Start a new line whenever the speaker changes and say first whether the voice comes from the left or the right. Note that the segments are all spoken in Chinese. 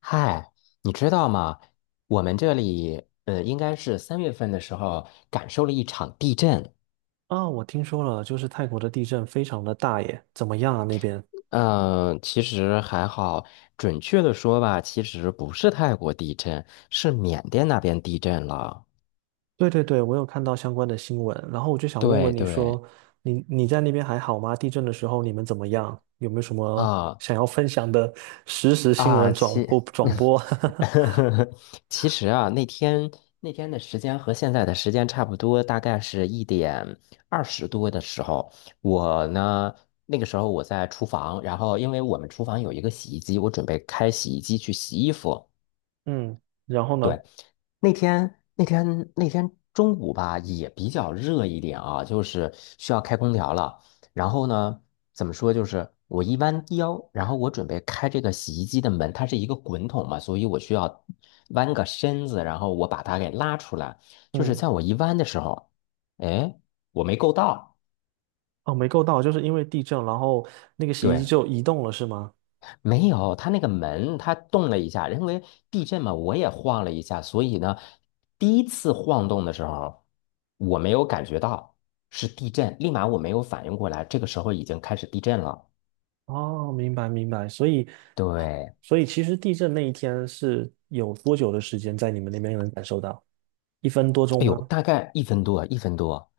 left: 嗨，你知道吗？我们这里，应该是三月份的时候感受了一场地震。
right: 啊，我听说了，就是泰国的地震非常的大耶，怎么样啊那边？
left: 嗯、其实还好，准确的说吧，其实不是泰国地震，是缅甸那边地震了。
right: 对对对，我有看到相关的新闻，然后我就想问
left: 对
right: 问你
left: 对，
right: 说，你在那边还好吗？地震的时候你们怎么样？有没有什么
left: 啊
right: 想要分享的实时新
left: 啊，
right: 闻转播转 播？
left: 其实啊，那天的时间和现在的时间差不多，大概是1点20多的时候，我呢那个时候我在厨房，然后因为我们厨房有一个洗衣机，我准备开洗衣机去洗衣服。
right: 嗯，然后
left: 对，
right: 呢？
left: 那天中午吧，也比较热一点啊，就是需要开空调了。然后呢，怎么说，就是我一弯腰，然后我准备开这个洗衣机的门，它是一个滚筒嘛，所以我需要弯个身子，然后我把它给拉出来。就是
right: 嗯，
left: 在我一弯的时候，哎，我没够到，
right: 哦，没够到，就是因为地震，然后那个洗衣
left: 对，
right: 机就移动了，是吗？
left: 没有，它那个门它动了一下，因为地震嘛，我也晃了一下，所以呢，第一次晃动的时候，我没有感觉到是地震，立马我没有反应过来，这个时候已经开始地震了。
right: 哦，明白明白，所以，
left: 对，
right: 所以其实地震那一天是有多久的时间在你们那边能感受到？1分多钟
left: 哎呦，
right: 吗？
left: 大概一分多，一分多，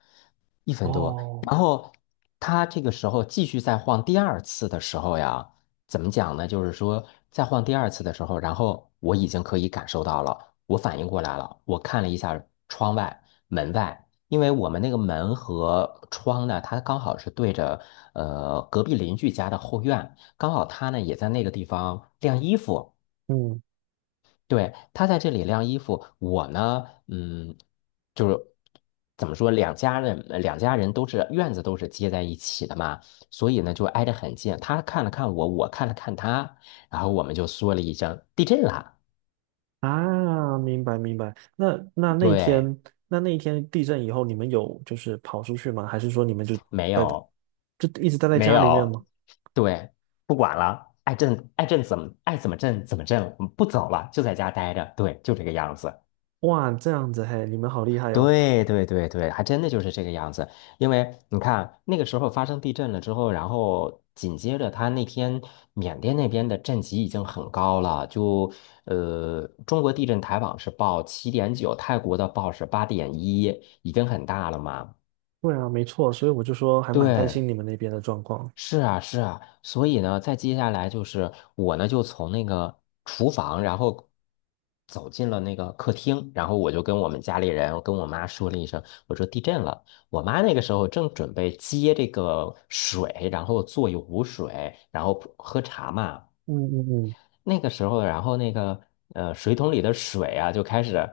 left: 一分多。
right: 哦，
left: 然后他这个时候继续再晃第二次的时候呀，怎么讲呢？就是说再晃第二次的时候，然后我已经可以感受到了，我反应过来了。我看了一下窗外、门外，因为我们那个门和窗呢，它刚好是对着隔壁邻居家的后院，刚好他呢也在那个地方晾衣服。
right: 嗯
left: 对，他在这里晾衣服，我呢，就是怎么说，两家人都是院子都是接在一起的嘛，所以呢就挨得很近。他看了看我，我看了看他，然后我们就说了一声地震了。
right: 啊，明白明白。
left: 对，
right: 那一天地震以后，你们有就是跑出去吗？还是说你们就
left: 没
right: 待在，
left: 有，
right: 就一直待在
left: 没
right: 家里面
left: 有，
right: 吗？
left: 对，不管了，爱震爱震怎么爱怎么震怎么震，我们不走了，就在家待着，对，就这个样子。
right: 哇，这样子嘿，你们好厉害哦。
left: 对对对对，还真的就是这个样子。因为你看，那个时候发生地震了之后，然后紧接着他那天缅甸那边的震级已经很高了，就中国地震台网是报7.9，泰国的报是8.1，已经很大了嘛。
right: 对啊，没错，所以我就说还蛮担
left: 对，
right: 心你们那边的状况。
left: 是啊，是啊，所以呢，再接下来就是我呢，就从那个厨房，然后走进了那个客厅，然后我就跟我们家里人，我跟我妈说了一声，我说地震了。我妈那个时候正准备接这个水，然后做一壶水，然后喝茶嘛。
right: 嗯嗯嗯，
left: 那个时候，然后那个水桶里的水啊，就开始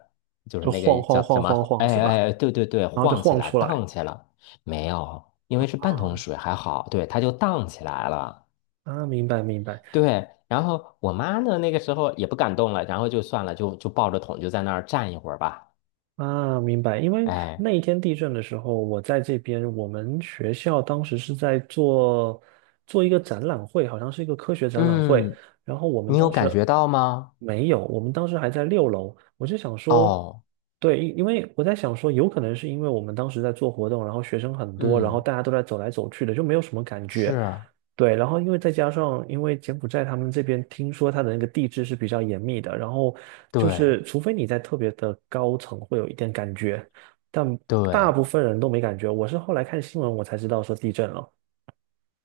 left: 就是
right: 就
left: 那
right: 晃
left: 个
right: 晃
left: 叫
right: 晃
left: 什么？
right: 晃晃
left: 哎
right: 是吧？
left: 哎，哎对对对，
right: 然后就
left: 晃起
right: 晃
left: 来，
right: 出来。
left: 荡起来。没有，因为是半桶
right: 啊，
left: 水，还好，对，它就荡起来了。
right: 啊，明白明白
left: 对，然后我妈呢，那个时候也不敢动了，然后就算了，就抱着桶就在那儿站一会儿吧。
right: 啊，明白。因为
left: 哎，
right: 那一天地震的时候，我在这边，我们学校当时是在做一个展览会，好像是一个科学展览会。
left: 嗯，
right: 然后我们
left: 你有
right: 当时
left: 感觉到吗？
right: 没有，我们当时还在6楼。我就想说，
left: 哦，
right: 对，因为我在想说，有可能是因为我们当时在做活动，然后学生很多，然后
left: 嗯，
right: 大家都在走来走去的，就没有什么感觉。
left: 是，
right: 对，然后因为再加上，因为柬埔寨他们这边听说它的那个地质是比较严密的，然后就
left: 对
right: 是除非你在特别的高层会有一点感觉，但大
left: 对
right: 部分人都没感觉。我是后来看新闻我才知道说地震了，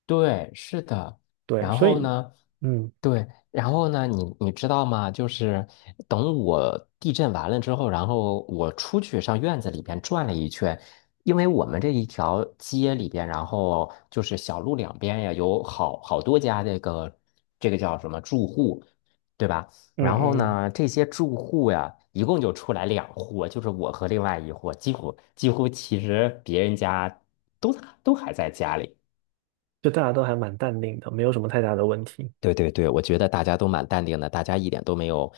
left: 对，是的。
right: 对，
left: 然
right: 所
left: 后
right: 以
left: 呢？
right: 嗯
left: 对，然后呢，你知道吗？就是等我地震完了之后，然后我出去上院子里边转了一圈，因为我们这一条街里边，然后就是小路两边呀，有好好多家这个叫什么住户，对吧？
right: 嗯
left: 然后
right: 嗯嗯，
left: 呢，这些住户呀，一共就出来两户，就是我和另外一户，几乎其实别人家都都还在家里。
right: 就大家都还蛮淡定的，没有什么太大的问题。
left: 对对对，我觉得大家都蛮淡定的，大家一点都没有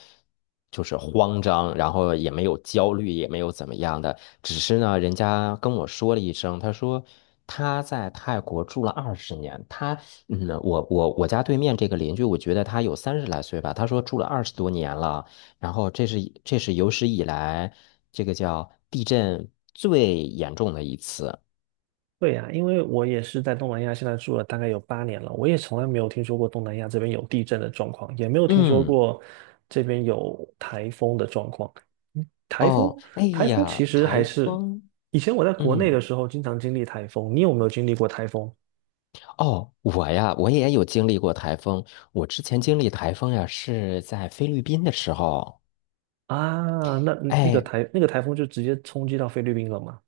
left: 就是慌张，然后也没有焦虑，也没有怎么样的。只是呢，人家跟我说了一声，他说他在泰国住了20年，我家对面这个邻居，我觉得他有30来岁吧，他说住了20多年了，然后这是有史以来这个叫地震最严重的一次。
right: 对呀，因为我也是在东南亚，现在住了大概有8年了，我也从来没有听说过东南亚这边有地震的状况，也没有听说
left: 嗯，
right: 过这边有台风的状况。嗯台风，
left: 哦，哎
right: 台风其
left: 呀，
right: 实还
left: 台
right: 是
left: 风，
right: 以前我在国内
left: 嗯。
right: 的时候经常经历台风，你有没有经历过台风？
left: 哦，我呀，我也有经历过台风。我之前经历台风呀，是在菲律宾的时候。
right: 啊？那那个
left: 哎，
right: 台那个台风就直接冲击到菲律宾了吗？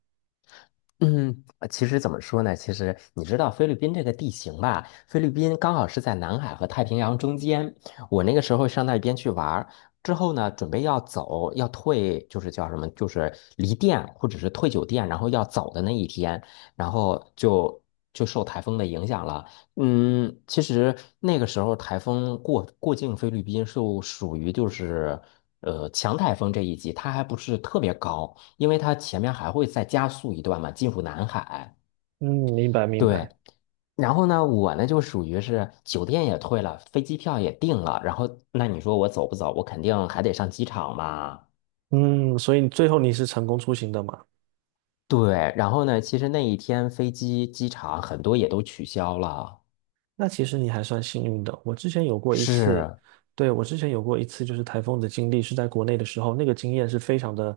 left: 嗯，其实怎么说呢？其实你知道菲律宾这个地形吧？菲律宾刚好是在南海和太平洋中间。我那个时候上那边去玩儿之后呢，准备要走，要退，就是叫什么，就是离店或者是退酒店，然后要走的那一天，然后就受台风的影响了。嗯，其实那个时候台风过境菲律宾就属于就是强台风这一级，它还不是特别高，因为它前面还会再加速一段嘛，进入南海。
right: 嗯，明白明
left: 对，
right: 白。
left: 然后呢，我呢就属于是酒店也退了，飞机票也订了，然后那你说我走不走？我肯定还得上机场嘛。
right: 嗯，所以最后你是成功出行的嘛？
left: 对，然后呢，其实那一天飞机、机场很多也都取消了。
right: 那其实你还算幸运的。我之前有过一次，
left: 是，
right: 对，我之前有过一次就是台风的经历，是在国内的时候，那个经验是非常的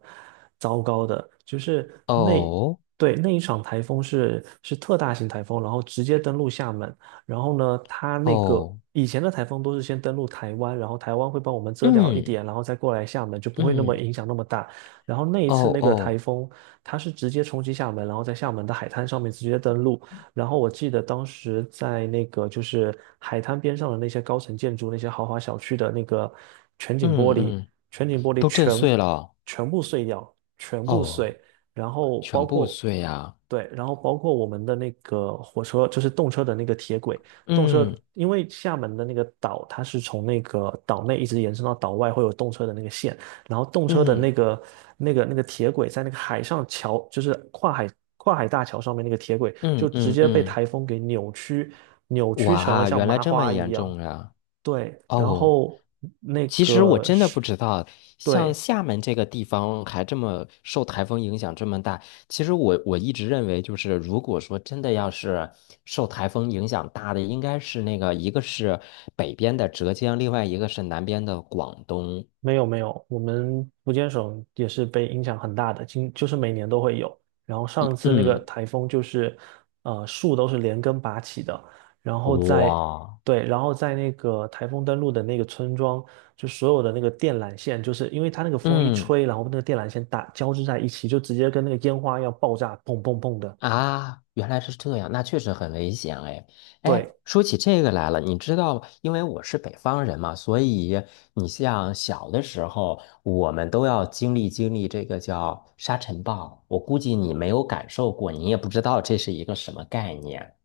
right: 糟糕的。就是那，
left: 哦
right: 对，那一场台风是特大型台风，然后直接登陆厦门。然后呢，它那个
left: 哦，
right: 以前的台风都是先登陆台湾，然后台湾会帮我们遮掉一
left: 嗯
right: 点，然后再过来厦门，就不会那么
left: 嗯。
right: 影响那么大。然后那一次
left: 哦
right: 那个台
left: 哦，
right: 风，它是直接冲击厦门，然后在厦门的海滩上面直接登陆。然后我记得当时在那个就是海滩边上的那些高层建筑、那些豪华小区的那个全景玻
left: 嗯
right: 璃，
left: 嗯，
right: 全景玻璃
left: 都震
right: 全
left: 碎了，
right: 全部碎掉，全部
left: 哦，
right: 碎。然后包
left: 全部
right: 括
left: 碎呀，
right: 对，然后包括我们的那个火车，就是动车的那个铁轨，动车
left: 嗯
right: 因为厦门的那个岛，它是从那个岛内一直延伸到岛外，会有动车的那个线。然后动车的那
left: 嗯
right: 个铁轨在那个海上桥，就是跨海大桥上面那个铁轨，
left: 嗯
right: 就直
left: 嗯
right: 接被
left: 嗯，
right: 台风给扭曲，扭曲成了
left: 哇，
right: 像
left: 原来
right: 麻
left: 这么
right: 花一
left: 严
right: 样。
left: 重呀，
right: 对，然
left: 哦，
right: 后那
left: 其实我
right: 个
left: 真的
right: 是，
left: 不知道，像
right: 对，
left: 厦门这个地方还这么受台风影响这么大，其实我一直认为就是，如果说真的要是受台风影响大的，应该是那个一个是北边的浙江，另外一个是南边的广东，
right: 没有没有，我们福建省也是被影响很大的，就是每年都会有。然后上次那个
left: 嗯，
right: 台风就是，树都是连根拔起的，然后在
left: 哇。
right: 对，然后在那个台风登陆的那个村庄，就所有的那个电缆线，就是因为它那个风一
left: 嗯
right: 吹，然后那个电缆线打交织在一起，就直接跟那个烟花要爆炸，砰砰砰的。
left: 啊，原来是这样，那确实很危险哎。
right: 对，
left: 哎，说起这个来了，你知道，因为我是北方人嘛，所以你像小的时候，我们都要经历经历这个叫沙尘暴。我估计你没有感受过，你也不知道这是一个什么概念。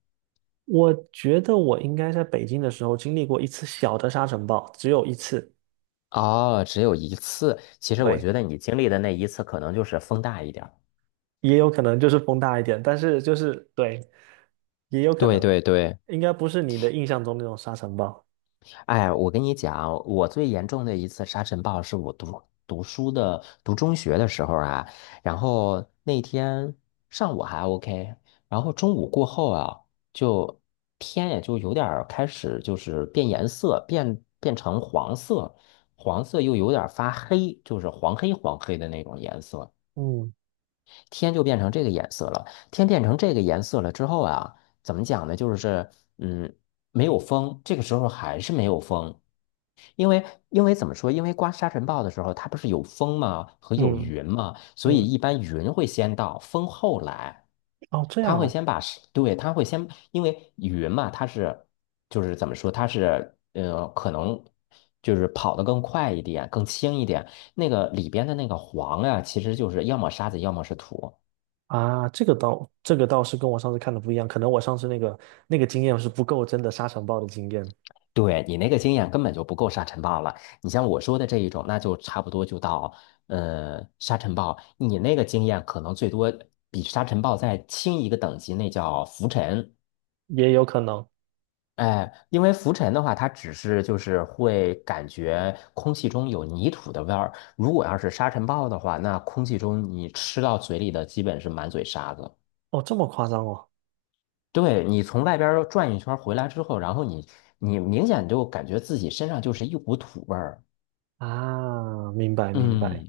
right: 我觉得我应该在北京的时候经历过一次小的沙尘暴，只有一次。
left: 哦，只有一次。其实我
right: 对。
left: 觉得你经历的那一次，可能就是风大一点儿。
right: 也有可能就是风大一点，但是就是对，也有可
left: 对
right: 能，
left: 对对。
right: 应该不是你的印象中那种沙尘暴。
left: 哎，我跟你讲，我最严重的一次沙尘暴是我读书的读中学的时候啊，然后那天上午还 OK，然后中午过后啊，就天也就有点儿开始就是变颜色，变成黄色，黄色又有点儿发黑，就是黄黑黄黑的那种颜色。
right: 嗯
left: 天就变成这个颜色了。天变成这个颜色了之后啊，怎么讲呢？就是嗯，没有风，这个时候还是没有风。因为怎么说？因为刮沙尘暴的时候，它不是有风吗？和有
right: 嗯
left: 云吗？所以
right: 嗯，
left: 一般云会先到，风后来。
right: 哦，这
left: 它
right: 样
left: 会
right: 哦，
left: 先把沙对，它会先，因为云嘛，它是就是怎么说？它是可能就是跑得更快一点，更轻一点，那个里边的那个黄呀、其实就是要么沙子，要么是土。
right: 啊，这个倒是跟我上次看的不一样，可能我上次那个经验是不够真的沙尘暴的经验，
left: 对，你那个经验根本就不够沙尘暴了。你像我说的这一种，那就差不多就到沙尘暴。你那个经验可能最多比沙尘暴再轻一个等级，那叫浮尘。
right: 也有可能。
left: 哎，因为浮尘的话，它只是就是会感觉空气中有泥土的味儿。如果要是沙尘暴的话，那空气中你吃到嘴里的基本是满嘴沙子。
right: 哦，这么夸张哦。
left: 对，你从外边儿转一圈儿回来之后，然后你明显就感觉自己身上就是一股土味儿。
right: 啊，明白明
left: 嗯，
right: 白，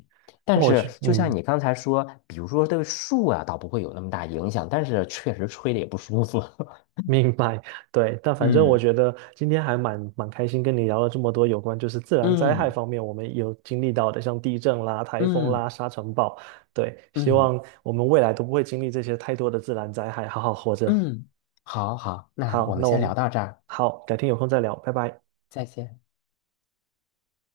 right: 那
left: 但
right: 我
left: 是
right: 去，
left: 就像
right: 嗯。
left: 你刚才说，比如说对树啊，倒不会有那么大影响，但是确实吹的也不舒服。
right: 明白，对，但反正我
left: 嗯，
right: 觉得今天还蛮开心，跟你聊了这么多有关就是自然灾害
left: 嗯
right: 方面我们有经历到的，像地震啦、台风
left: 嗯
right: 啦、沙尘暴，对，希
left: 嗯
right: 望我们未来都不会经历这些太多的自然灾害，好好活着。
left: 嗯，好好，那
right: 好，
left: 我们
right: 那我
left: 先聊
right: 们
left: 到这儿，
right: 好，改天有空再聊，拜拜。
left: 再见。